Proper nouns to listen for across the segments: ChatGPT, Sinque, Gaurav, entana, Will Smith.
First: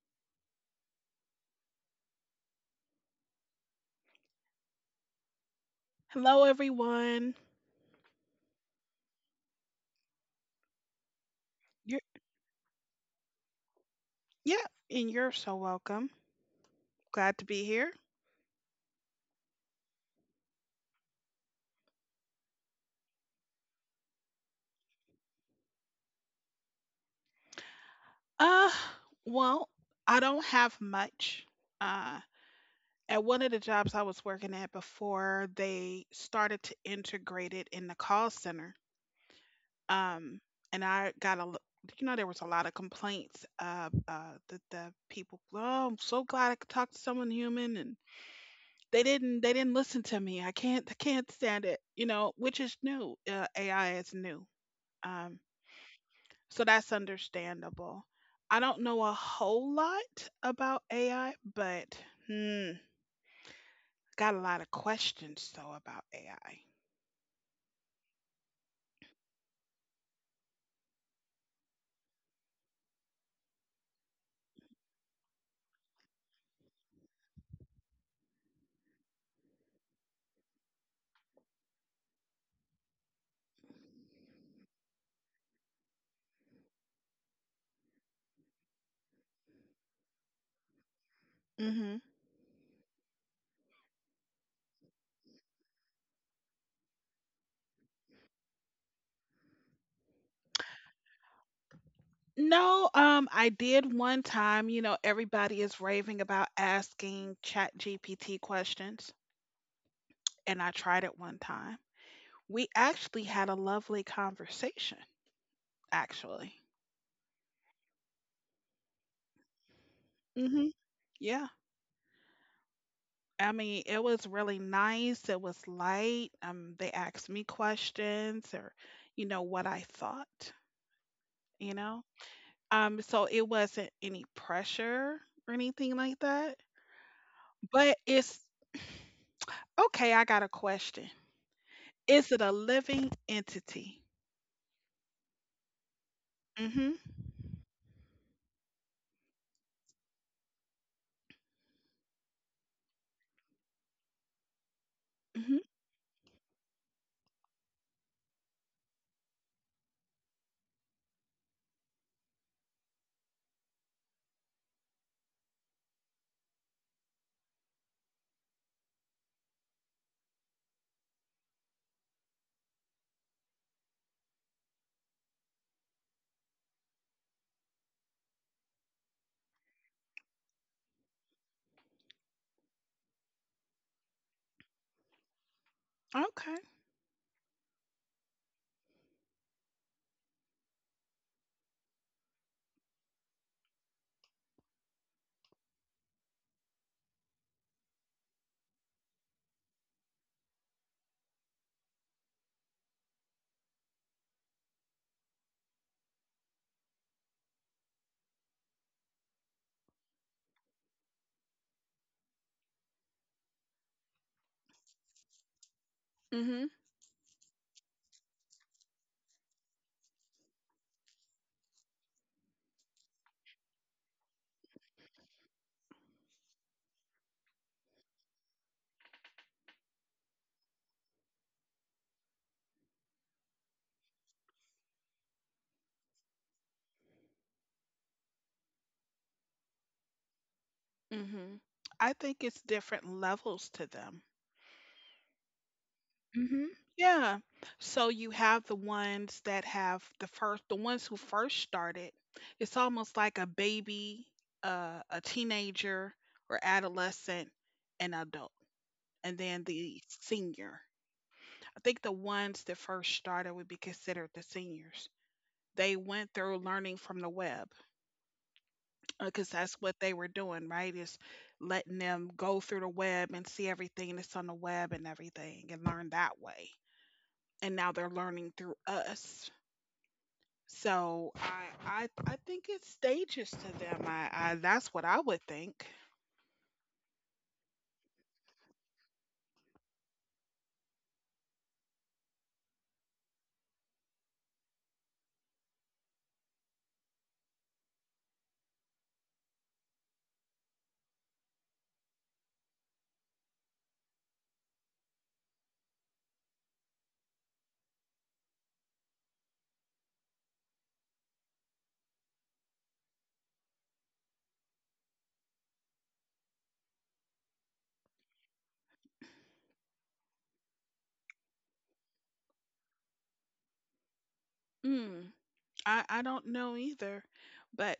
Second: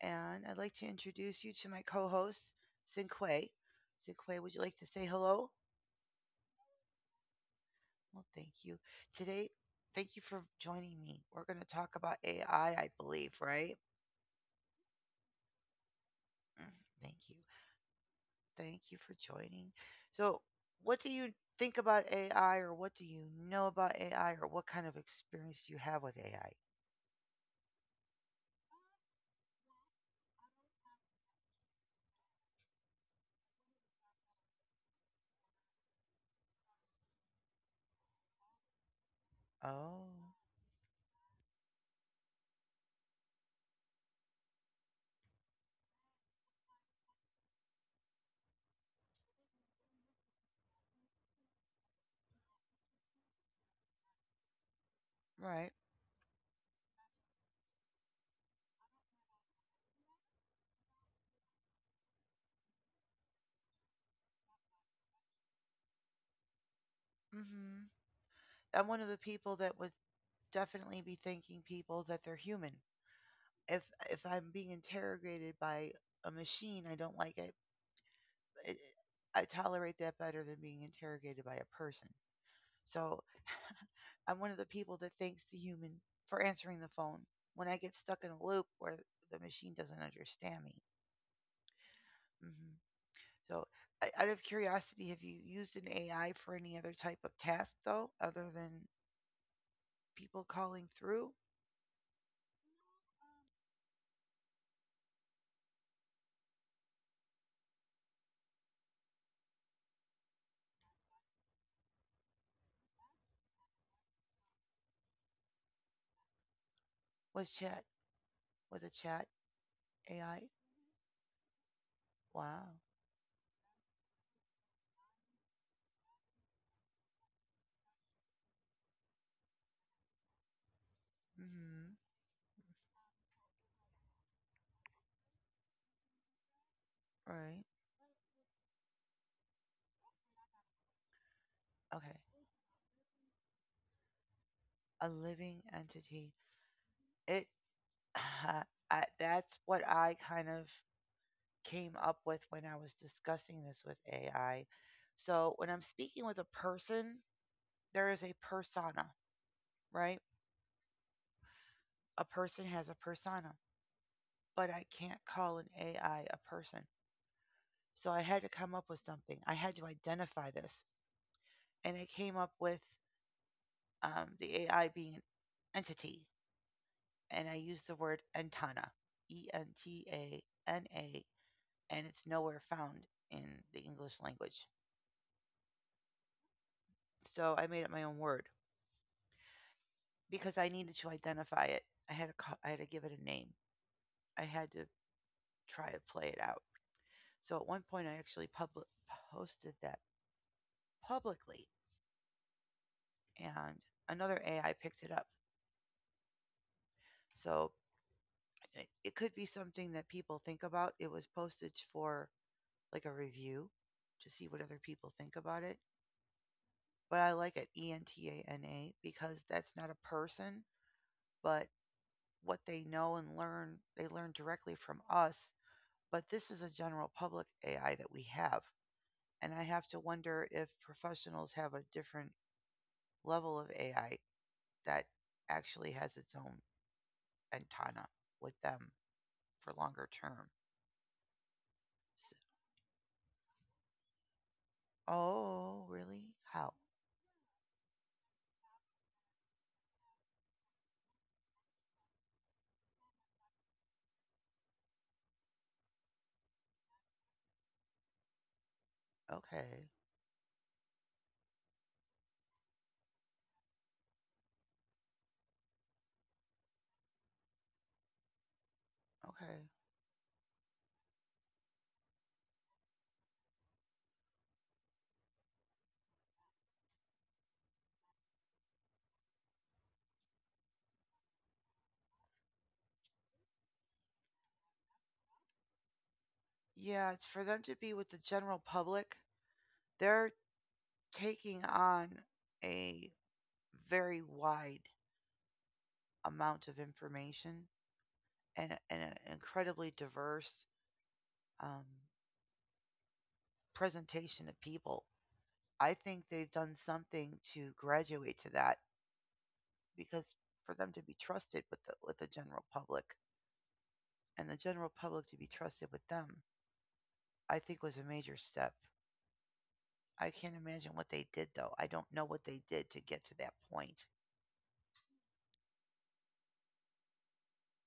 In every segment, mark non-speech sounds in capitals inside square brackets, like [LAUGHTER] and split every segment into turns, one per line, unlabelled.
and I'd like to introduce you to my co host, Sinque. Sinque, would you like to say hello?
Hello, everyone.
Well, thank you. Today, thank you for joining me. We're going to talk
You're,
about AI, I believe, right?
yeah, and you're so welcome.
Mm, thank
Glad
you.
to be here.
Thank you for joining. So, what do you think about AI, or what do you know about AI, or what kind of experience do you have with AI?
Uh, well, I don't have much. Uh, at one of the jobs I was working at before, they started to integrate it in the call center.
Oh,
Um, and I got a, l- there was a lot of complaints of the people. Oh, I'm so glad I could talk to someone human, and they didn't listen to me. I can't stand it. Which is new. AI is new. Um,
right.
So that's understandable. I don't know a whole lot about AI, but hmm, got a lot of questions though about AI.
Hmm. I'm one of the people that would definitely be thanking people that they're human if I'm being interrogated by a machine, I don't like it. it I tolerate that better than being interrogated by a person. So I'm one of the people that thanks the human for answering the phone when I get stuck in a loop where the machine doesn't understand me.
Hmm.
Hmm. So, out of curiosity, have you used an AI for any other type of task though, other than people calling through?
No, I did one time. Everybody is raving about asking ChatGPT questions, and I tried it one time. We actually had a lovely conversation, actually.
Was chat With a chat AI?
Hmm. Yeah.
Wow.
I mean, it was really nice. It was light. They asked me questions or what I thought, you know.
Hmm.
So it wasn't any pressure or anything like that.
Right.
But it's okay, I got a question.
Okay.
Is it a living entity?
A living entity.
Mm-hmm.
It [SIGHS] [LAUGHS] that's what I kind of came up with when I was discussing this with AI.
Mm-hmm.
So when I'm speaking with a person, there is a persona, right? A person has a persona, but I can't call an AI a person. So I had to come up with something. I had to identify this, and I came up with the AI being an entity, and I used the word entana, E N T A N A, and it's nowhere found in the English language.
Okay.
So I made up my own word because I needed to identify it. I had to give it a name. I had to try to play it out. So at one point, I actually public posted that publicly, and another AI picked it up. So it could be something that people think about. It was posted for like a review to see what other people think about it.
Mm-hmm.
But I like it Entana because that's not a person, but what they know and learn, they learn directly from us. But this is a general public AI that we have. And I have to wonder if professionals have a different level of AI that actually has its own antenna with them for longer term.
Mm-hmm. I think
S-
it's different levels to them.
Oh, really?
Mhm.
How?
Yeah. So you have the ones that have the ones who first started. It's almost like a baby, a teenager or adolescent, an adult, and then
Okay.
the senior. I think the ones that first started would be considered the seniors. They went through learning from the web because that's
Okay.
what they were doing, right? Is letting them go through the web and see everything that's on the web and everything and learn that way. And now they're learning through us. So I think it's stages to them. I That's what I would think.
Yeah, it's for them to be with the general public. They're taking on a very wide amount of information and an incredibly diverse um, presentation of people. I think they've done something to graduate to that because for them to be trusted with the general public and the general public to be trusted with them, I think was a major step. I can't imagine what they did though. I don't know what they did to get to that point.
Mm, I don't know either. But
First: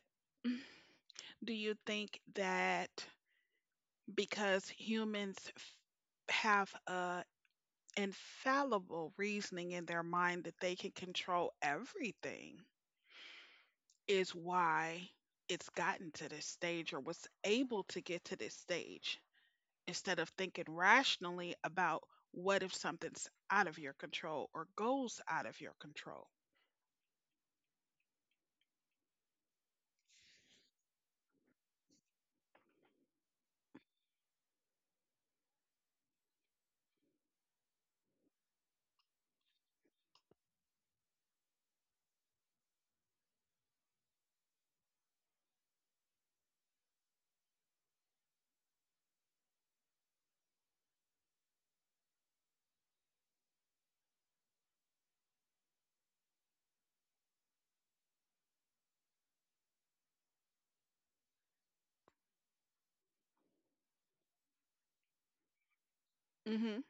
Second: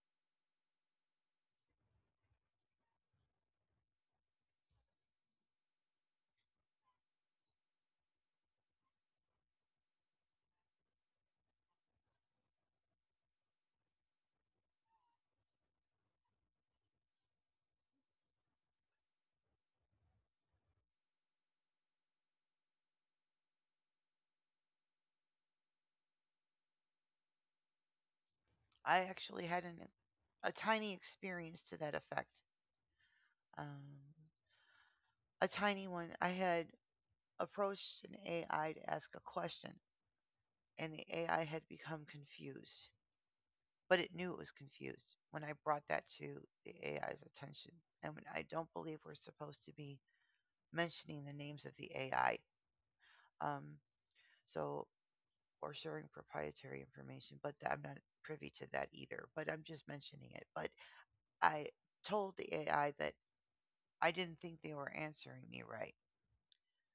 do you think that because humans have a infallible reasoning in their mind that they can control everything is why it's gotten to this stage or was able to get to this stage? Instead of thinking rationally about what if something's out of your control or goes out of your control.
I actually had an a tiny experience to that effect. Um, a tiny one. I had approached an AI to ask a question, and the AI had become confused. But it knew it was confused when I brought that to the AI's attention. And I don't believe we're supposed to be mentioning the names of the AI, um, so or sharing proprietary information, but I'm not privy to that either. But I'm just mentioning it. But I told the AI that I didn't think they were answering me right,
Mhm.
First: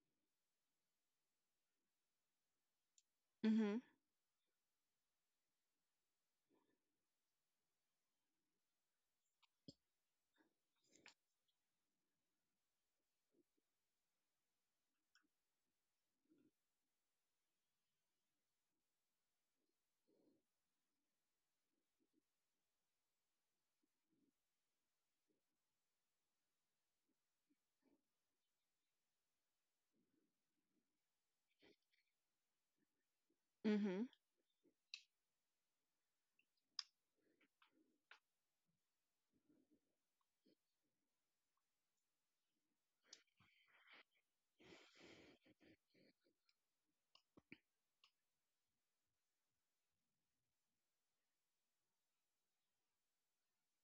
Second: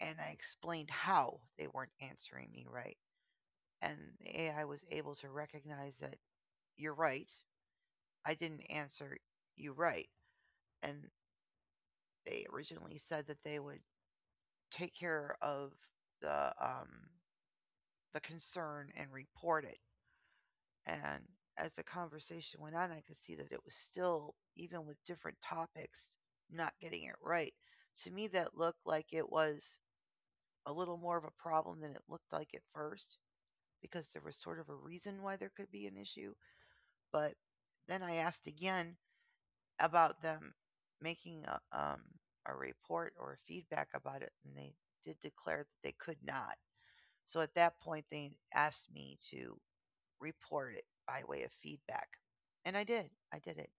and I explained how they weren't answering me right,
Mhm.
and the AI was able to recognize that you're right. I didn't answer you right, and they originally said that they would take care of the um, the concern and report it. And as the conversation went on, I could see that it was still, even with different topics, not getting it right. To me, that looked like it was a little more of a problem than it looked like at first because
Mhm.
there was sort of a reason why there could be an issue. But then I asked again, about them making a report or feedback about it, and they did declare that they could not. So at that point, they asked me to report it by way of feedback, and I did. I did it,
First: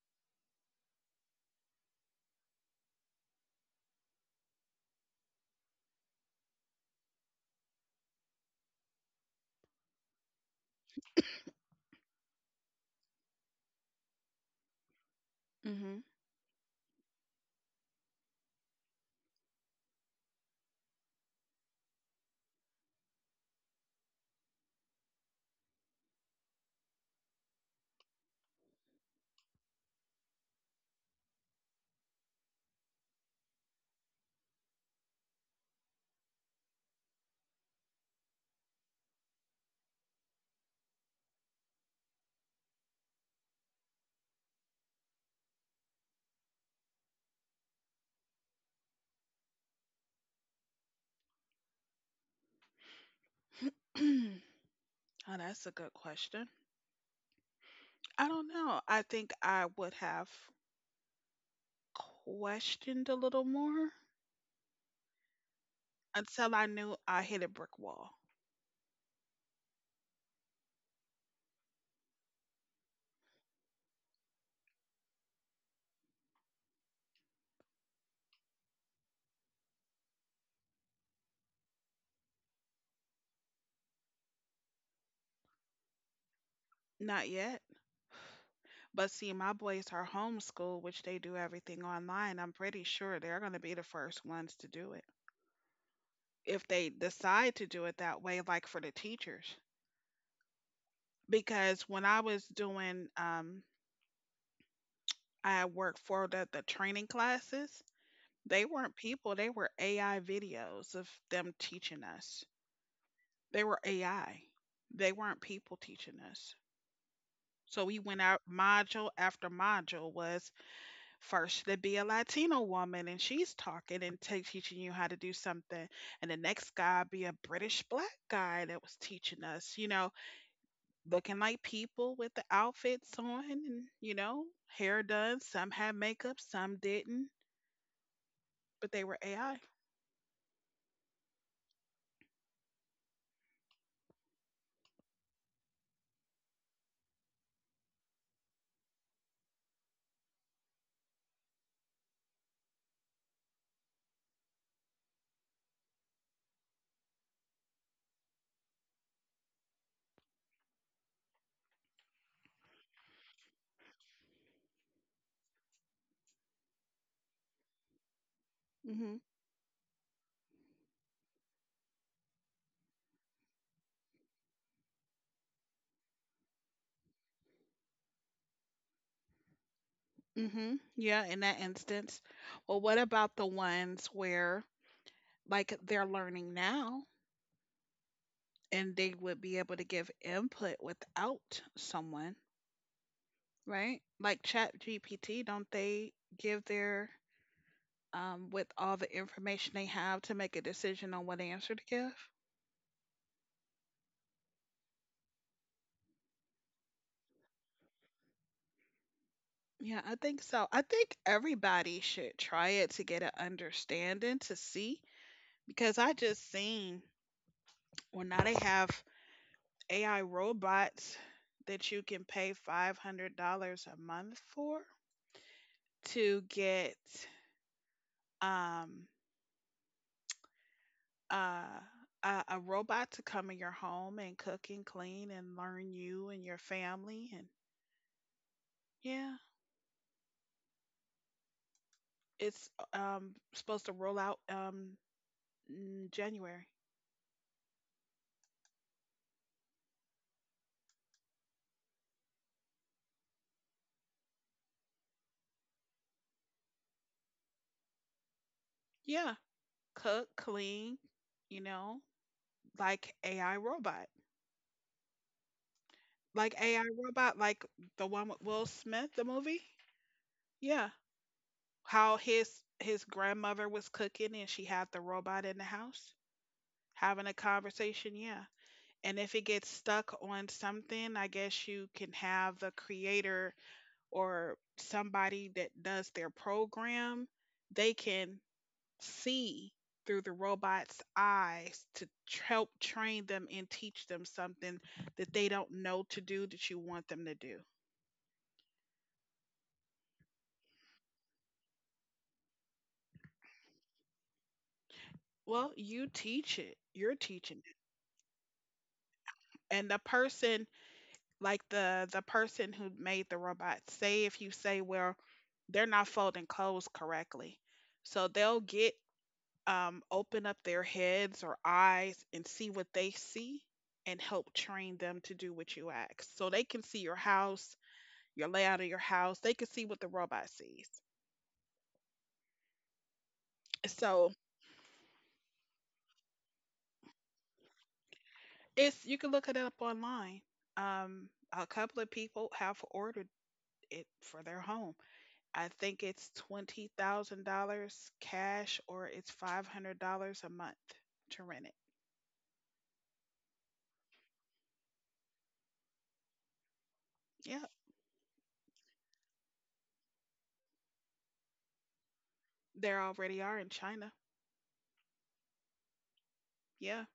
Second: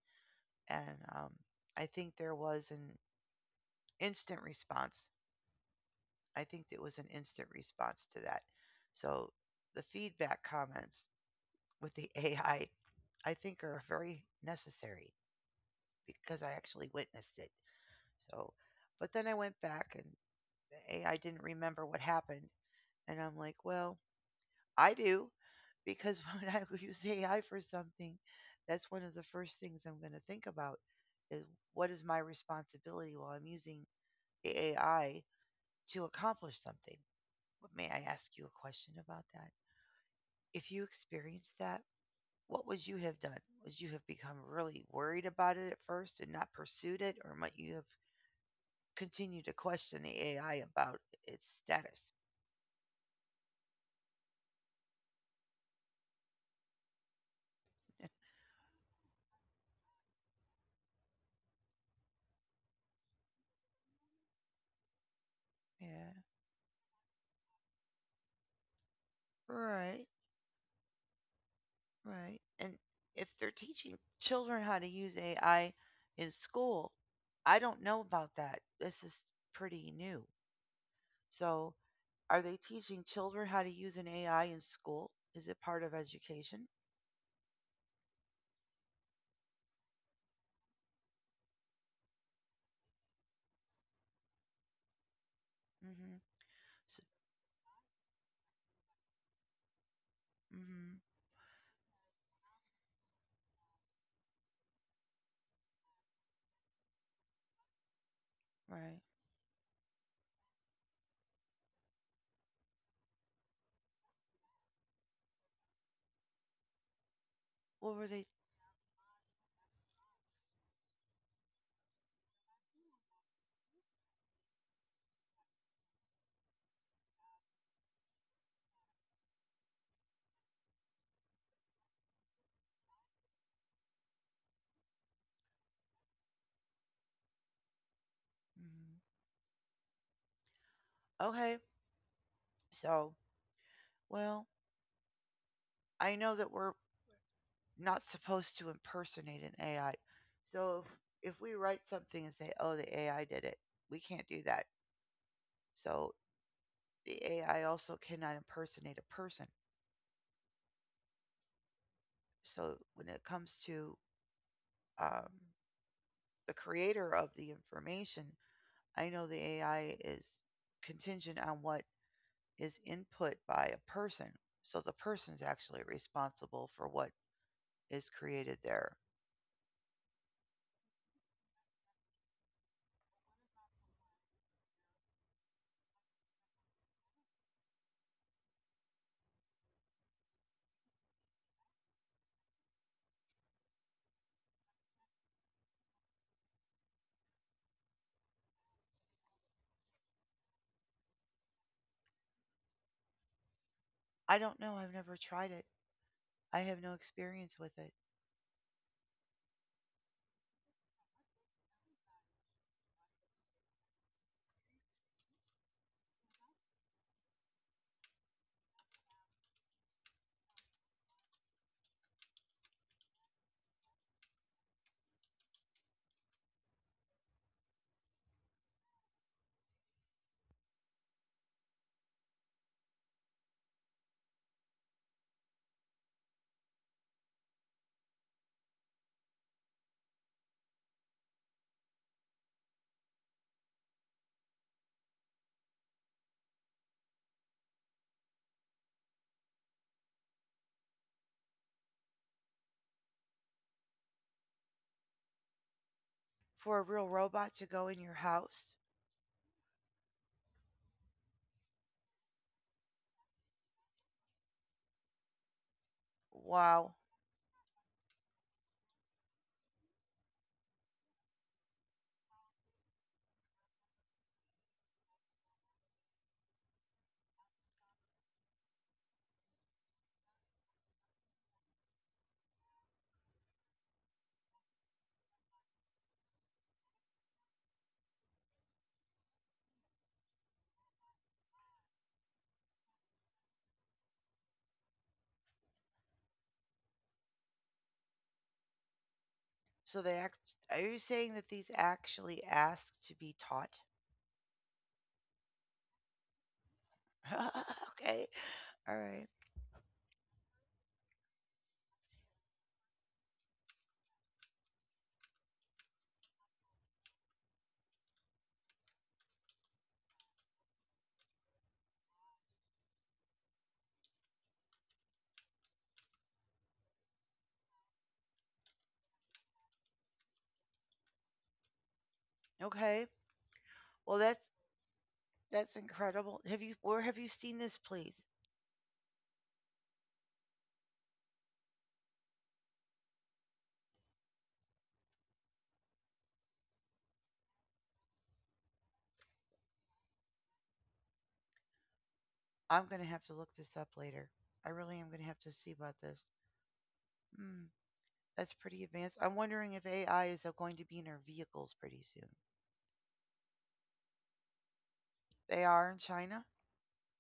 and I think there was an instant response. I think it was an instant response to that. So the feedback comments with the [LAUGHS] AI, I think, are very necessary because I actually witnessed it. So, but then I went back and the AI didn't remember what happened. And I'm like, well, I do because [LAUGHS] when I use AI for something, that's one of the first things I'm going to think about is what is my responsibility while I'm using the AI to accomplish something. But may I ask you a question about that? If you experienced that, what would you have done? Would you have become really worried about it at first and not pursued it, or might you have continued to question the AI about its status?
Mhm. [CLEARS THROAT] Oh, that's a good question.
[LAUGHS]
I don't know. I think I would have questioned a little more
Yeah,
until I knew I hit a brick wall.
right. Right. And if they're teaching children how to use AI in school, I don't know about that. This is pretty new. So, are they teaching children how to use an AI in school? Is it part of education?
Not yet. But see, my boys are homeschooled, which they do everything online. I'm pretty sure they're going to be the first ones to do it
Mhm.
if they
So,
decide to do it that way, like for the teachers.
mhm.
Because when I was doing, I worked for the training classes. They
Right.
weren't people, they were AI videos of them teaching us. They were AI. They weren't people teaching us. So
What
we
were
went
they?
out module after module was first to be a Latino woman and she's talking and teaching you how to do something. And the next guy be a British black guy that was teaching us. Looking like people with the outfits on and hair done. Some had makeup, some didn't, but
Mhm.
they were AI.
Okay. So, well, I know that we're not supposed to impersonate an AI. So, if, we write something and say, "Oh, the AI did it," we can't do that. So, the AI also cannot impersonate a person. So when it comes to um, the creator of the information, I
Mhm.
know the AI is contingent on what is input by a person. So the person's actually responsible for what is created there.
Mhm. Yeah, in that instance. Well, what about the ones where like they're learning now and they would be able to give input without someone, right? Like Chat GPT, don't they give their with all the information they have to make a decision on what answer to give?
I don't know. I've never tried it. I have no experience with it.
Yeah, I think so. I think everybody should try it to get an understanding to see, because I just seen, well, now they have AI robots that you can pay $500 a month for to get um uh a robot to come in your home and cook and clean and learn you and your family, and yeah, it's supposed to roll out in January.
For a real robot to go in your house,
Yeah. Cook, clean, you know, like AI robot. Like AI
wow.
robot, like the one with Will Smith, the movie. Yeah. How his grandmother was cooking and she had the robot in the house having a conversation, yeah. And if it gets stuck on something, I guess you can have the creator or somebody that does their program, they can see through the robot's eyes to help train them and teach them something that they don't know to do that you want them to do.
So they act. Are you saying that these actually ask to be taught?
Well, you teach it, you're teaching
[LAUGHS] Okay. All right.
it, and the person, like the person who made the robot, say if you say well they're not folding clothes correctly, so they'll get, open up their heads or eyes and see what they see and help train them to do what you ask so they can see your house, your layout of your house. They can see what the robot sees.
Okay. Well,
So
that's incredible. Have you Where have you seen this, please?
it's you can look it up online. Um, a couple of people have ordered it for their home. I think it's $20,000 cash or it's $500 a month to rent it.
I'm gonna have to look this up later. I really am gonna have to see about this. Hmm,
Yeah,
that's pretty advanced. I'm wondering if AI is going to be in our vehicles pretty soon.
there already are in China.
They are in China.
Yeah,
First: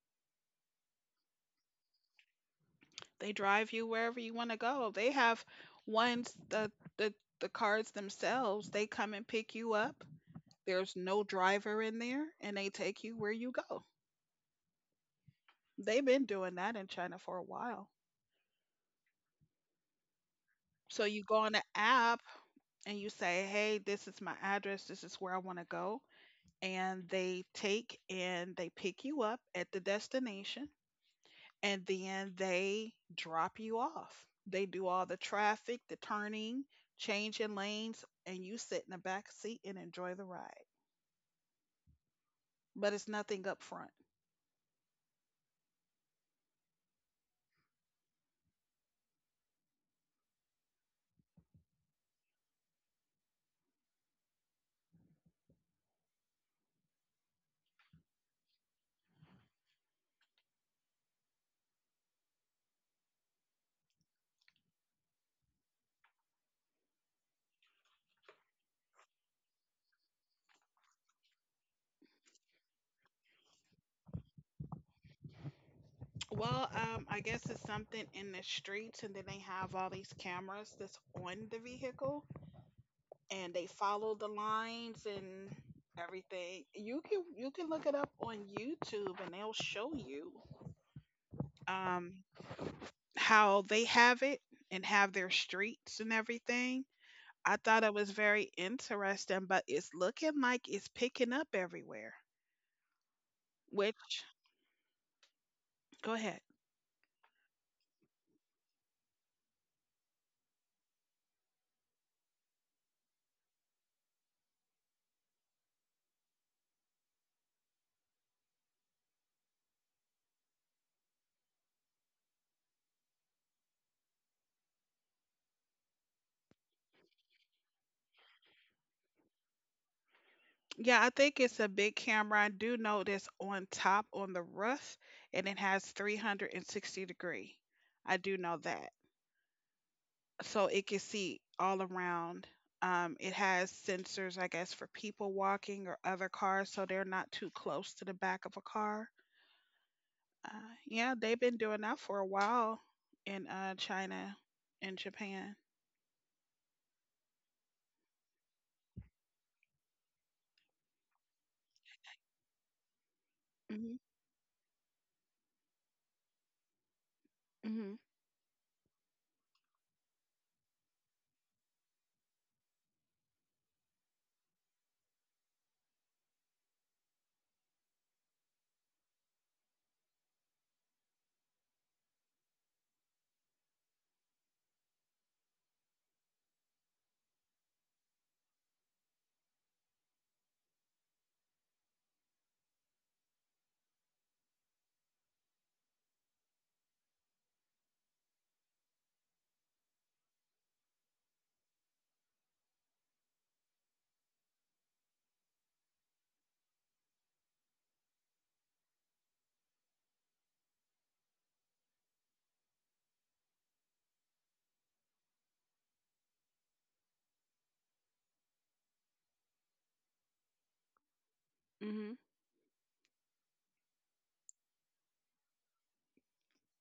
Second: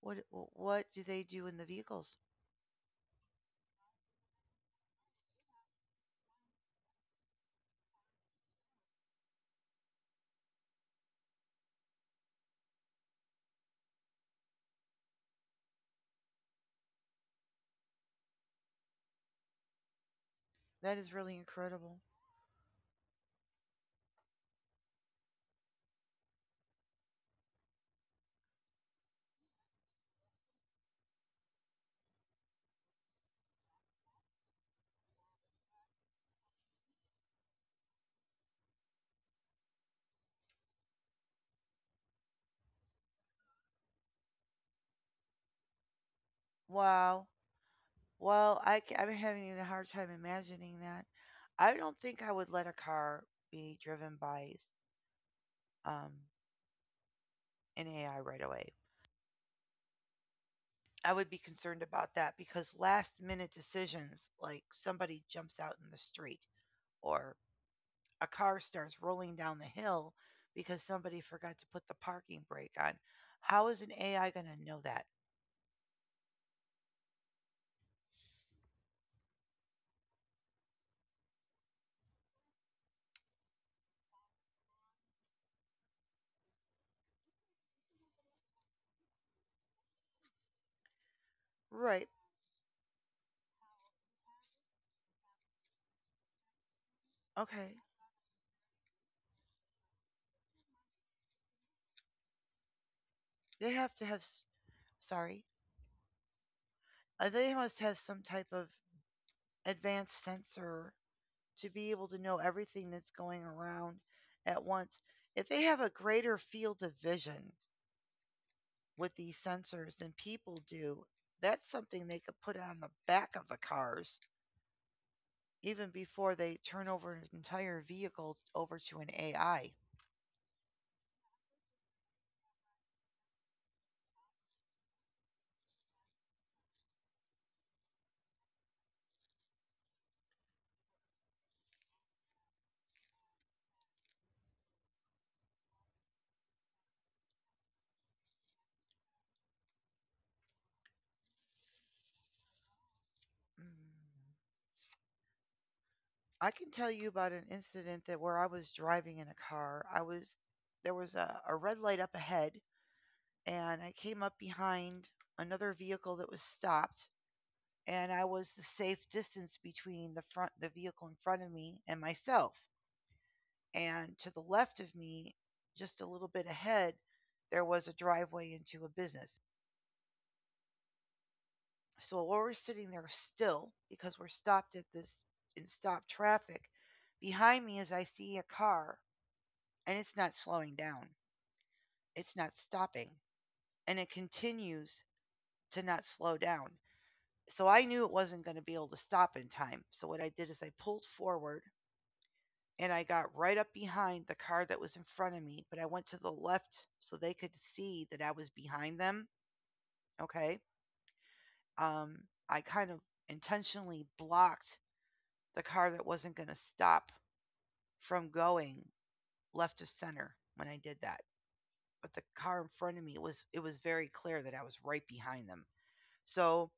What what do they do in the vehicles?
they drive you wherever you want to go. They have ones, the the cars themselves. They come and pick you up. There's no driver in there, and they take you where you go. They've been doing that in China for a while.
That
So
is
you
really
go on the
incredible.
app and you say, "Hey, this is my address. This is where I want to go." And they take and they pick you up at the destination and then they drop you off. They do all the traffic, the turning, changing lanes, and you sit in the back seat and enjoy the ride. But it's nothing up front.
Wow. Well, I'm having a hard time imagining that. I don't think I would let a car be driven by um, an AI right away. I would be concerned about that because last minute decisions, like somebody jumps out in the street or a car starts rolling down the hill because somebody forgot to put the parking brake on, how is an AI going to know that?
Well, I guess it's something in the streets, and then they have all these cameras that's on the vehicle and they follow the lines and everything. You can look it up on YouTube and they'll show you
Right.
um how they have it and have their streets and everything. I
Okay.
thought it was very interesting, but it's looking like it's picking up everywhere.
They have to have,
Which
s- sorry,
Go ahead.
they must have some type of advanced sensor to be able to know everything that's going around at once. If they have a greater field of vision, with these sensors than people do, that's something they could put on the back of the cars even before they turn over an entire vehicle over to an AI.
Yeah, I think it's a big camera. I do know that's on top on the roof and it has 360 degree. I do know that. So it can see all around. It has sensors, I guess, for people walking or other cars, so they're not too close to the back of a car. Uh, yeah, they've been doing that for a while in
Mm.
China and Japan.
I can tell you about an incident that where I was driving in a car. I was There was a red light up ahead and I
Hmm.
came up behind another vehicle that was stopped
Mhm.
and I was the safe distance between the vehicle in front of me and myself. And to the left of me, just a little bit ahead, there was a driveway into a business. So while we're sitting there still because we're stopped at this in stop traffic, behind me is I see a car and it's not slowing down. It's not stopping and it continues to not slow down. So I knew it wasn't going to be able to stop in time. So what I did is I pulled forward and I got right up behind the car that was in front of me, but I went to the left so they could see that I was behind them. Okay. Um, I kind of intentionally blocked the car that wasn't going to stop from going left of center when I did that. But
Mhm.
the car in front of me it was very clear that I was right behind them. So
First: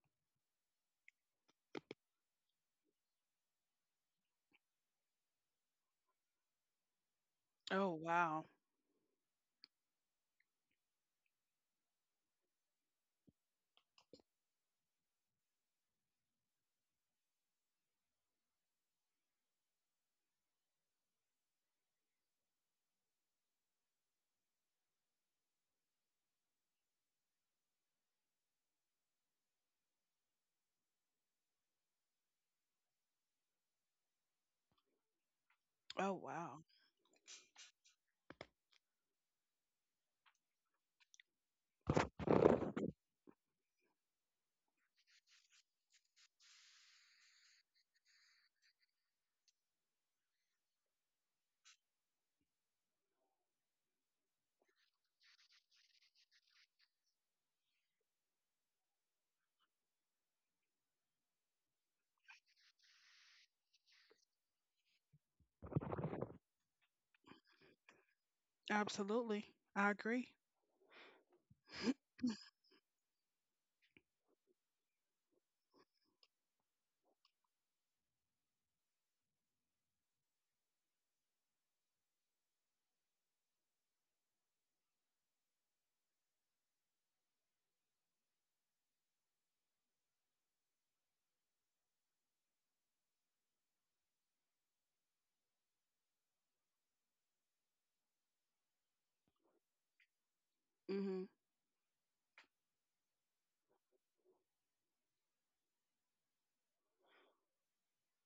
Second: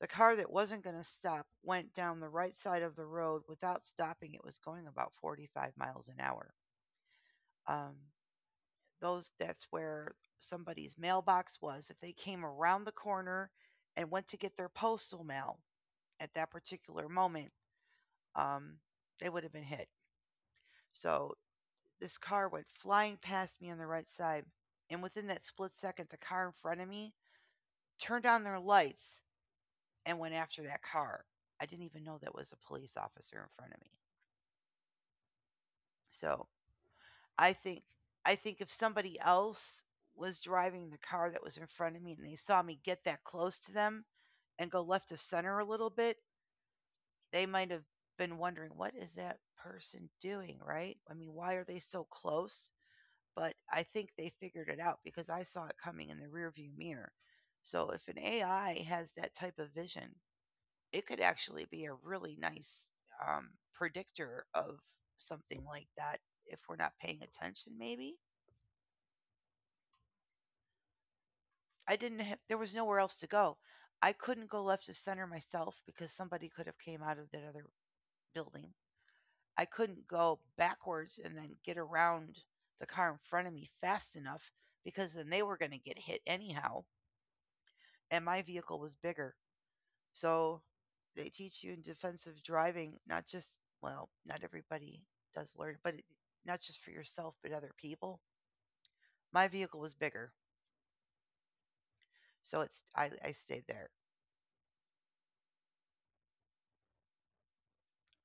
the car that wasn't going to stop went down the right side of the road without stopping. It was going about 45 miles an hour.
Oh,
Um,
wow!
those that's where somebody's mailbox was if they came around the corner and went to get their postal mail at that particular moment, um, they would have been hit. So this car went flying past me on the right side, and within that split second the car in front of me turned on their lights and went after that car. I didn't even know that was a police officer in front of me.
Oh,
So
wow!
i think I think if somebody else was driving the car that was in front of me and they saw me get that close to them and go left of center a little bit, they might have been wondering, what is that person doing, right? I mean, why are they so close? But I think they figured it out because I saw it coming in the rearview mirror. So if an AI has that type of vision, it could actually be a really nice predictor of something like that if we're not paying attention, maybe.
Absolutely, I agree.
I
[LAUGHS]
didn't have, there was nowhere else to go. I couldn't go left of center myself because somebody could have came out of that other building. I couldn't go backwards and then get around the car in front of me fast enough because then they were going to get hit anyhow. And my vehicle was bigger. So they teach you in defensive driving, not just, well, not everybody does learn, not just for yourself, but other people. My vehicle was bigger.
Mhm.
So I stayed there.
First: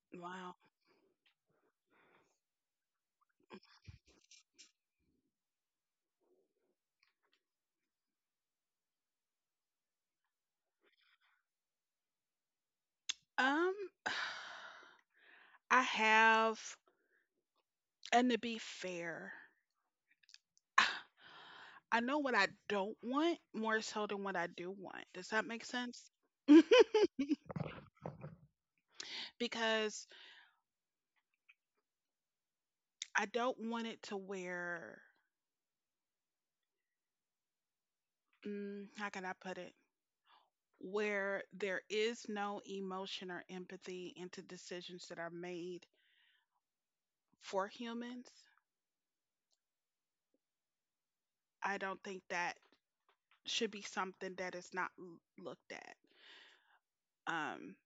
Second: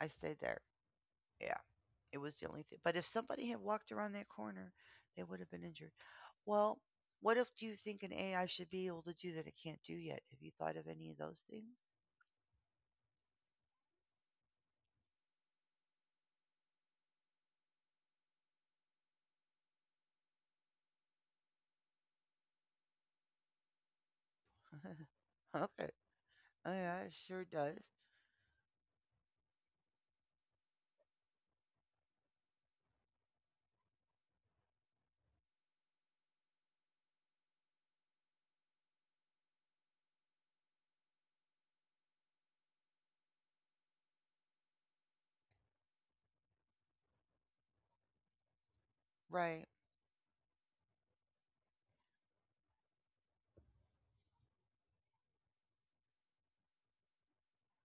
I stayed
Wow.
there. Yeah. It was the only thing. But if somebody had walked around that corner, they would have been injured. Well, what if do you think an AI should be able to do that it can't do yet? Have you thought of any of those things?
Um, [SIGHS] I have, and to be fair, [SIGHS] I know what I don't want more so than what I do want. Does that
[LAUGHS]
make
Okay.
sense?
Oh,
[LAUGHS]
yeah, it sure does.
Because I don't want it to where, how can I put it? Where there is no emotion or empathy into decisions that are made for humans.
Right.
I don't think that should be something that is not looked at. Um,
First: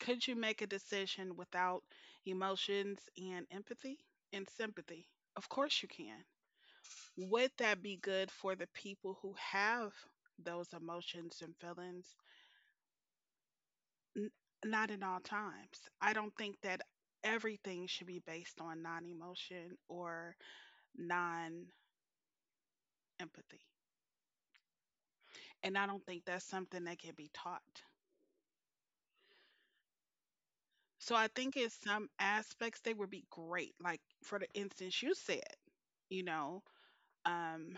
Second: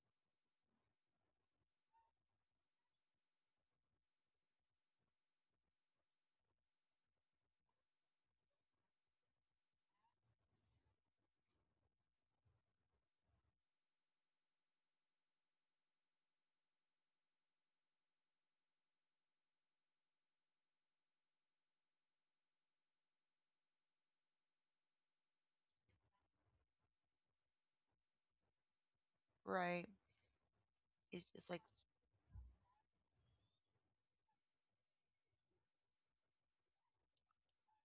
could you make a decision without emotions and empathy and sympathy? Of course you can. Would that be good for the people who have those emotions and feelings? N- Not in all times. I don't think that everything should be based on non emotion or non empathy. And I don't think that's something that can be taught.
Right.
So
It,
I
it's like,
think in some aspects they would be great. Like for the instance you said, you know, um,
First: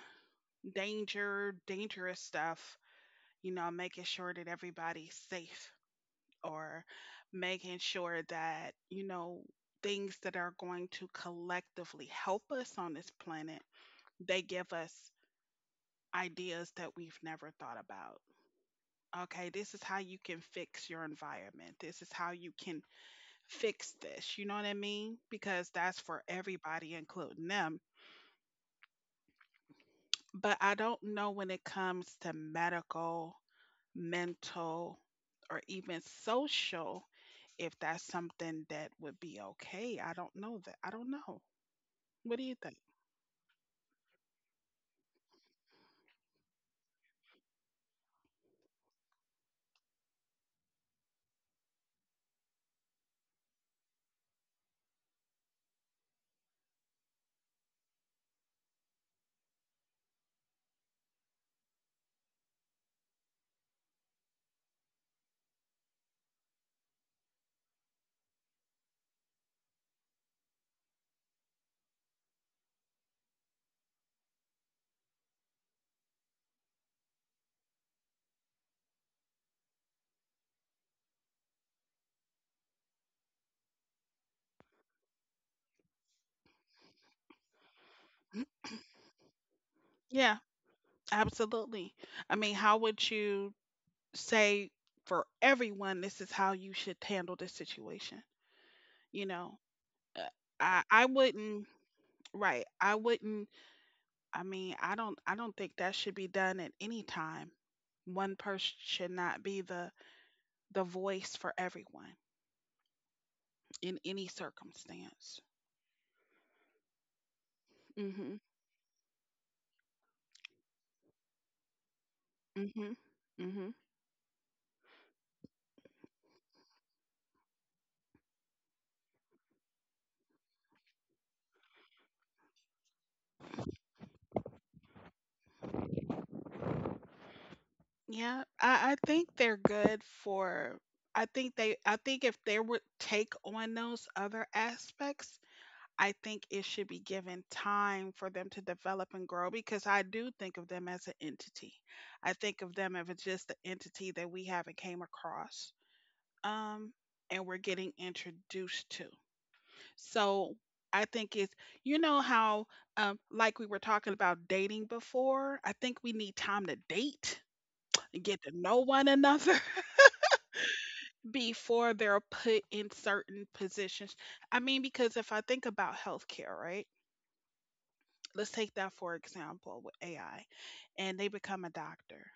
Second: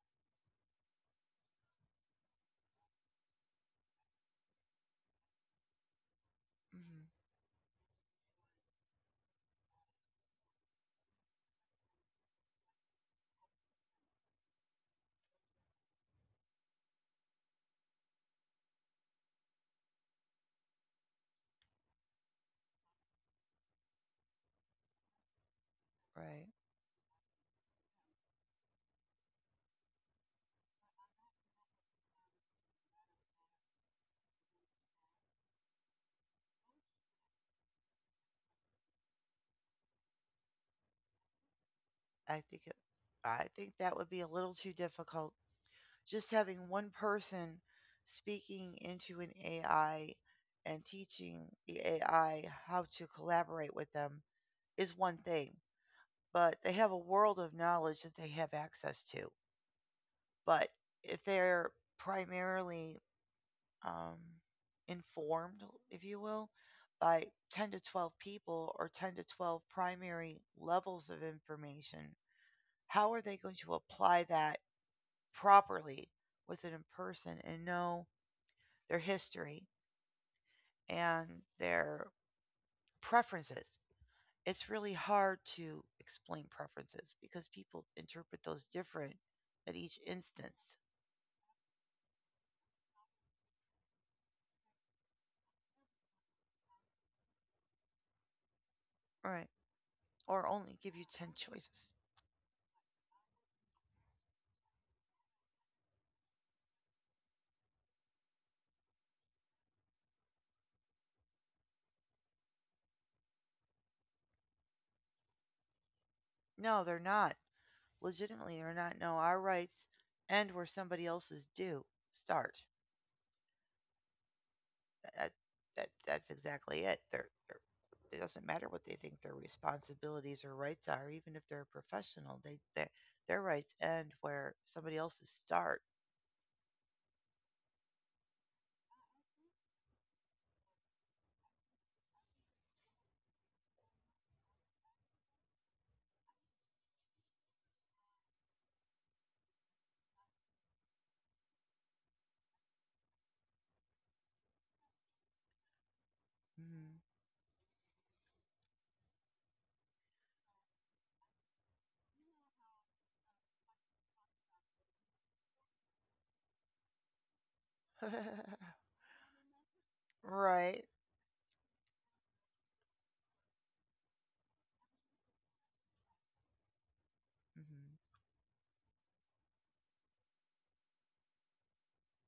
danger, dangerous stuff, making sure that everybody's safe, or
mhm,
making sure that, things that are going to collectively help us on this planet, they give us ideas that we've never thought about. Okay, this is how you can fix your environment. This is how you can fix this. You know what I mean? Because that's for
right.
everybody, including them. But I don't know when it comes to medical, mental, or even social if that's something that would be okay. I don't know that. I don't know. What
I
do you
think
think?
it, I think that would be a little too difficult. Just having one person speaking into an AI and teaching the AI how to collaborate with them is one thing. But they have a world of knowledge that they have access to. But if they're primarily, um, informed, if you will, by 10 to 12 people or 10 to 12 primary levels of information, how are they going to apply that properly with an in person and know their history and their preferences? It's really hard to explain preferences because people interpret those different at each
Yeah,
instance.
absolutely. I mean, how would you say for everyone, this is how you should handle this situation? You
Right.
know, Uh,
Or only
I
give
I
you 10
wouldn't.
choices.
Right, I wouldn't. I mean, I don't. I don't think that should be done at any time. One person should not be the voice for everyone in any circumstance.
No, they're not.
Mhm.
Legitimately, they're not. No, our rights end where somebody else's do start.
Mhm. Mhm.
That, that's exactly it. It doesn't matter what they think their responsibilities or rights are, even if they're a professional. Their rights end where somebody else's start.
Yeah, I think they're good for. I think they. I think if they would take on those other aspects, I think it should be given time for them to develop and grow because I do think of them as an entity. I think of them as just the entity that we haven't came across, um,
Hmm.
and we're getting introduced to. So I think it's, how, like we were talking about dating before, I think we need time to date and get to know
[LAUGHS]
one another [LAUGHS]
Right.
before they're put in certain positions. I mean, because if I think about healthcare, right?
Hmm.
Let's take that for example with AI, and they become a doctor.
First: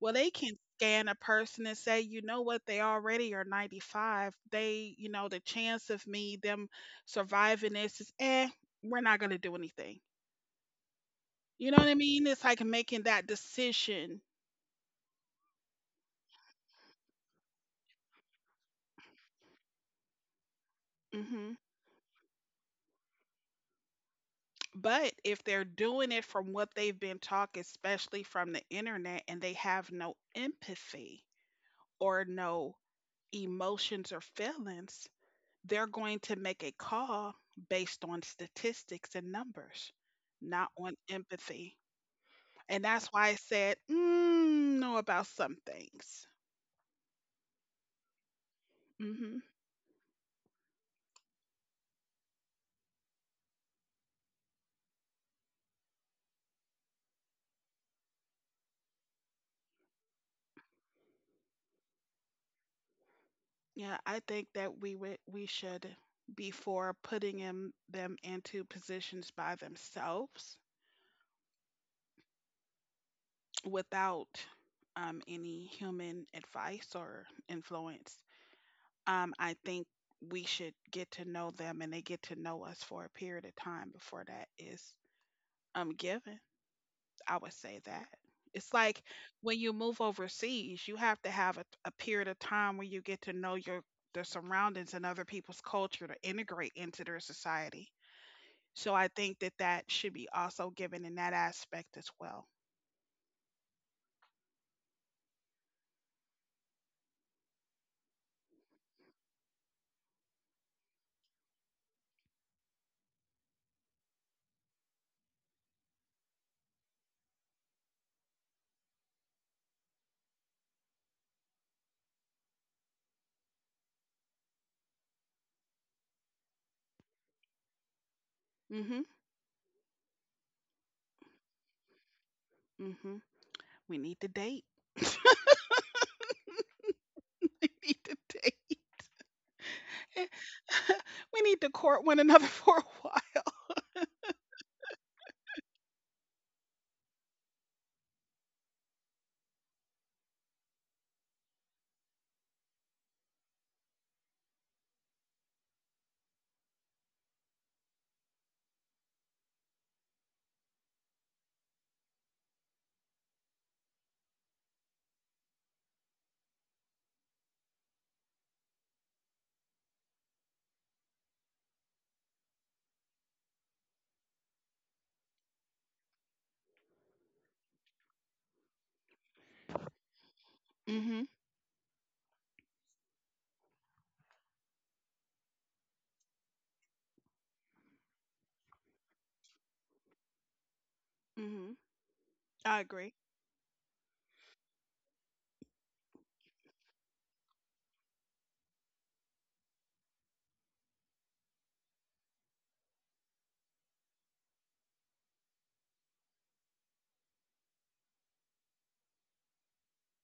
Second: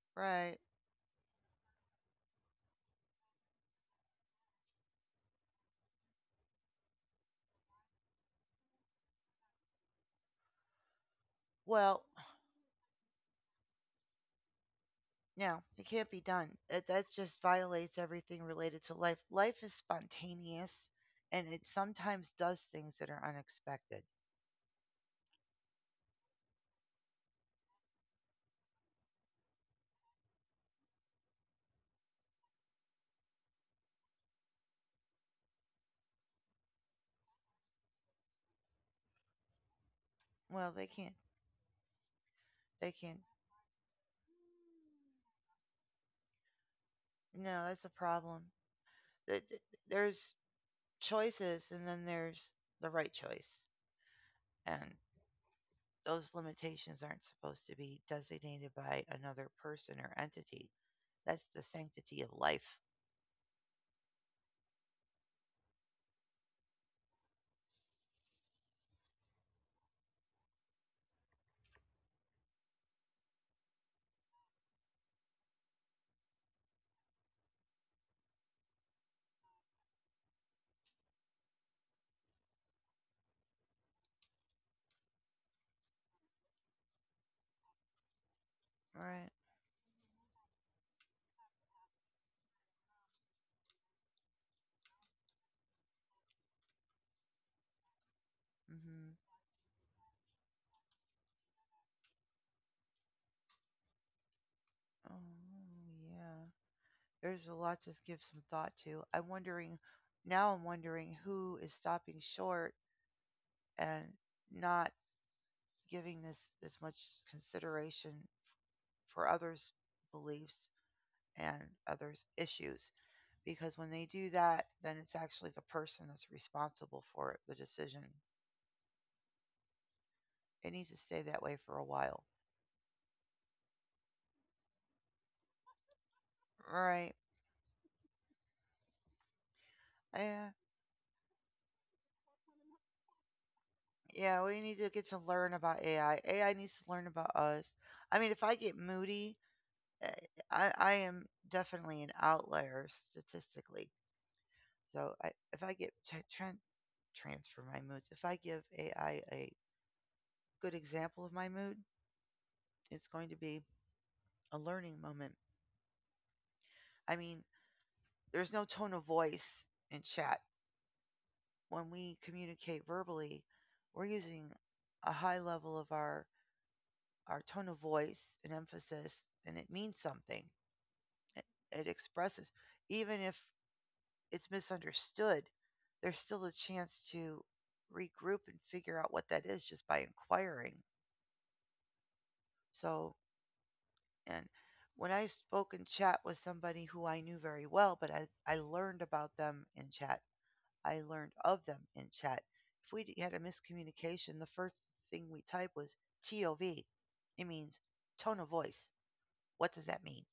Well, they can
Right.
scan a person and say, you know what, they already are 95. They, the chance of me, them surviving this is, we're not going to do anything. You know what I
Well,
mean? It's like making that decision.
no, it can't be done. That just violates everything related to life. Life is spontaneous, and
hmm
it sometimes does things that are unexpected.
But if they're doing it from what they've been taught, especially from the internet, and they have no empathy or no emotions or feelings, they're going to make a call based on statistics and numbers, not
Well, they
on
can't.
empathy. And
They
that's
can't.
why I said, know about some things.
No, that's a problem.
Hmm.
Th- th- There's choices, and then there's the right choice, and those limitations aren't supposed to be designated by another person or entity. That's the sanctity of life.
Yeah, I think that we should be for putting in, them into positions by themselves without any human advice or influence. I think we should get to know them and they get to know us for a period of time before that is, given. I would say that. It's like
Right.
when you move overseas, you have to have a period of time where you get to know your their surroundings and other people's culture to integrate into their society. So I
Mhm.
think that that should be also given in that aspect as well.
Oh, yeah. There's a lot to give some thought to. I'm wondering now. I'm wondering who is stopping short and not giving this as much consideration for others' beliefs and others' issues. Because when they do that, then it's actually the person that's responsible for it, the decision.
Mhm.
It needs to stay that way for a while.
Mhm. We need to date. [LAUGHS]
All right.
We need to date.
Yeah.
[LAUGHS] We need to court one another [LAUGHS] for a while.
Yeah, we need to get to learn about AI. AI needs to learn about us. I mean, if I get moody, uh, I am definitely an outlier statistically. So if I get transfer my moods, if I give AI a good example of my mood, it's going to be a learning moment. I mean, there's no tone of voice in chat. When we communicate verbally, we're using a high level of our tone of voice and emphasis, and it means something.
Mhm.
It, it expresses, even if it's misunderstood, there's still a chance to regroup and figure out what that is just by inquiring.
Mhm. I
So,
agree.
and when I spoke in chat with somebody who I knew very well, but I learned about them in chat, I learned of them in chat. If we had a miscommunication, the first thing we type was TOV. It means tone of voice. What does that mean?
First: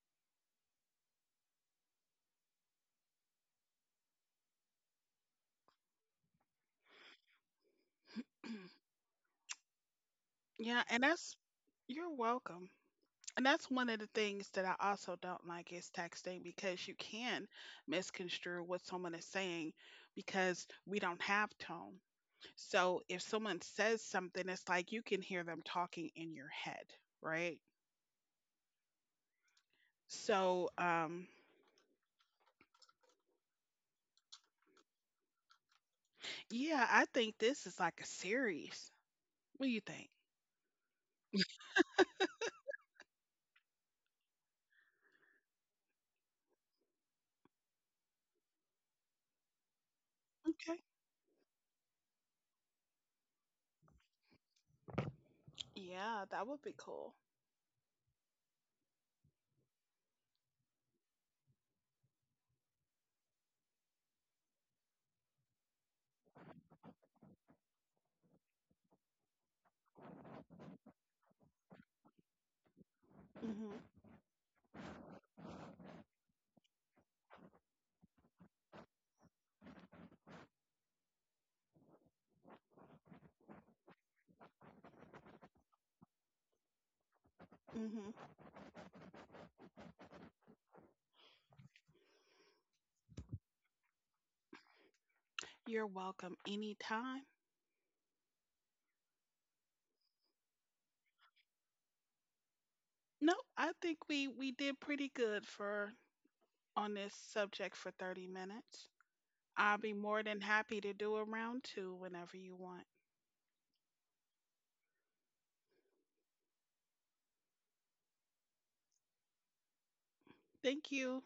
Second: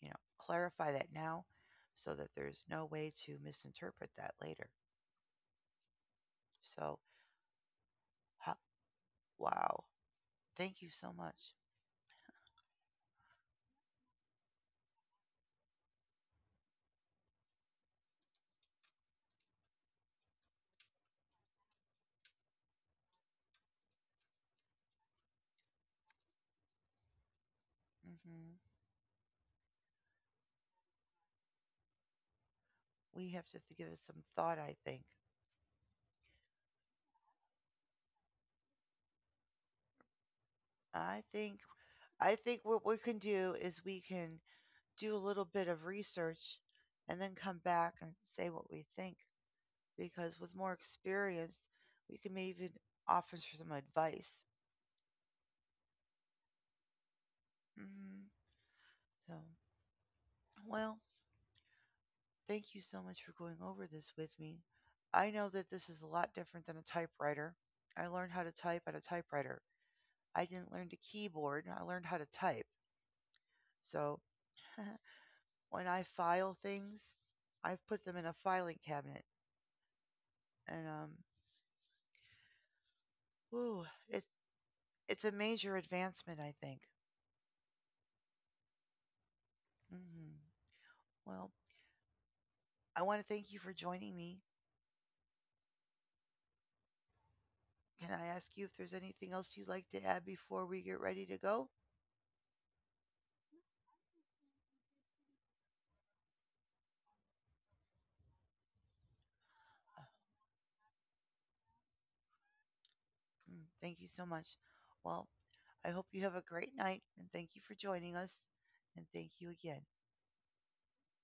You know, clarify that now so that there's no way to misinterpret that later. So, wow.
Yeah,
Thank you
and
so
that's
much.
you're welcome. And that's one of the things that I also don't like is texting because you can misconstrue what someone is saying because we don't have tone. So if someone says something, it's like you can hear them talking in your head, right?
hmm
So
We have to give it some thought. I think.
yeah, I think this is like a series. What do you think?
I think. I think what we can do is we can do a little bit of research, and then come back and say what we think. Because with more
Okay.
experience, we can maybe even offer some advice.
Yeah, that would be cool.
hmm So, well, thank you so much for going over this with me. I know that this is a lot different than a typewriter. I learned how to type at a typewriter. I didn't learn to keyboard. I learned how to type.
Mhm.
So when I file things, I've put them in a filing cabinet, and whew, it, it's a major advancement, I think.
Mhm.
hmm Well, I want to thank you for joining me.
You're welcome anytime.
Can I ask you if there's anything else you'd like to add before we get ready to go?
No, I think we did pretty good for on this subject for 30 minutes. I'll be more than happy to do a round 2 whenever you want.
Mm. Thank you so much. Well, I hope you have a great night, and thank you for joining us, and thank you again.
Thank you.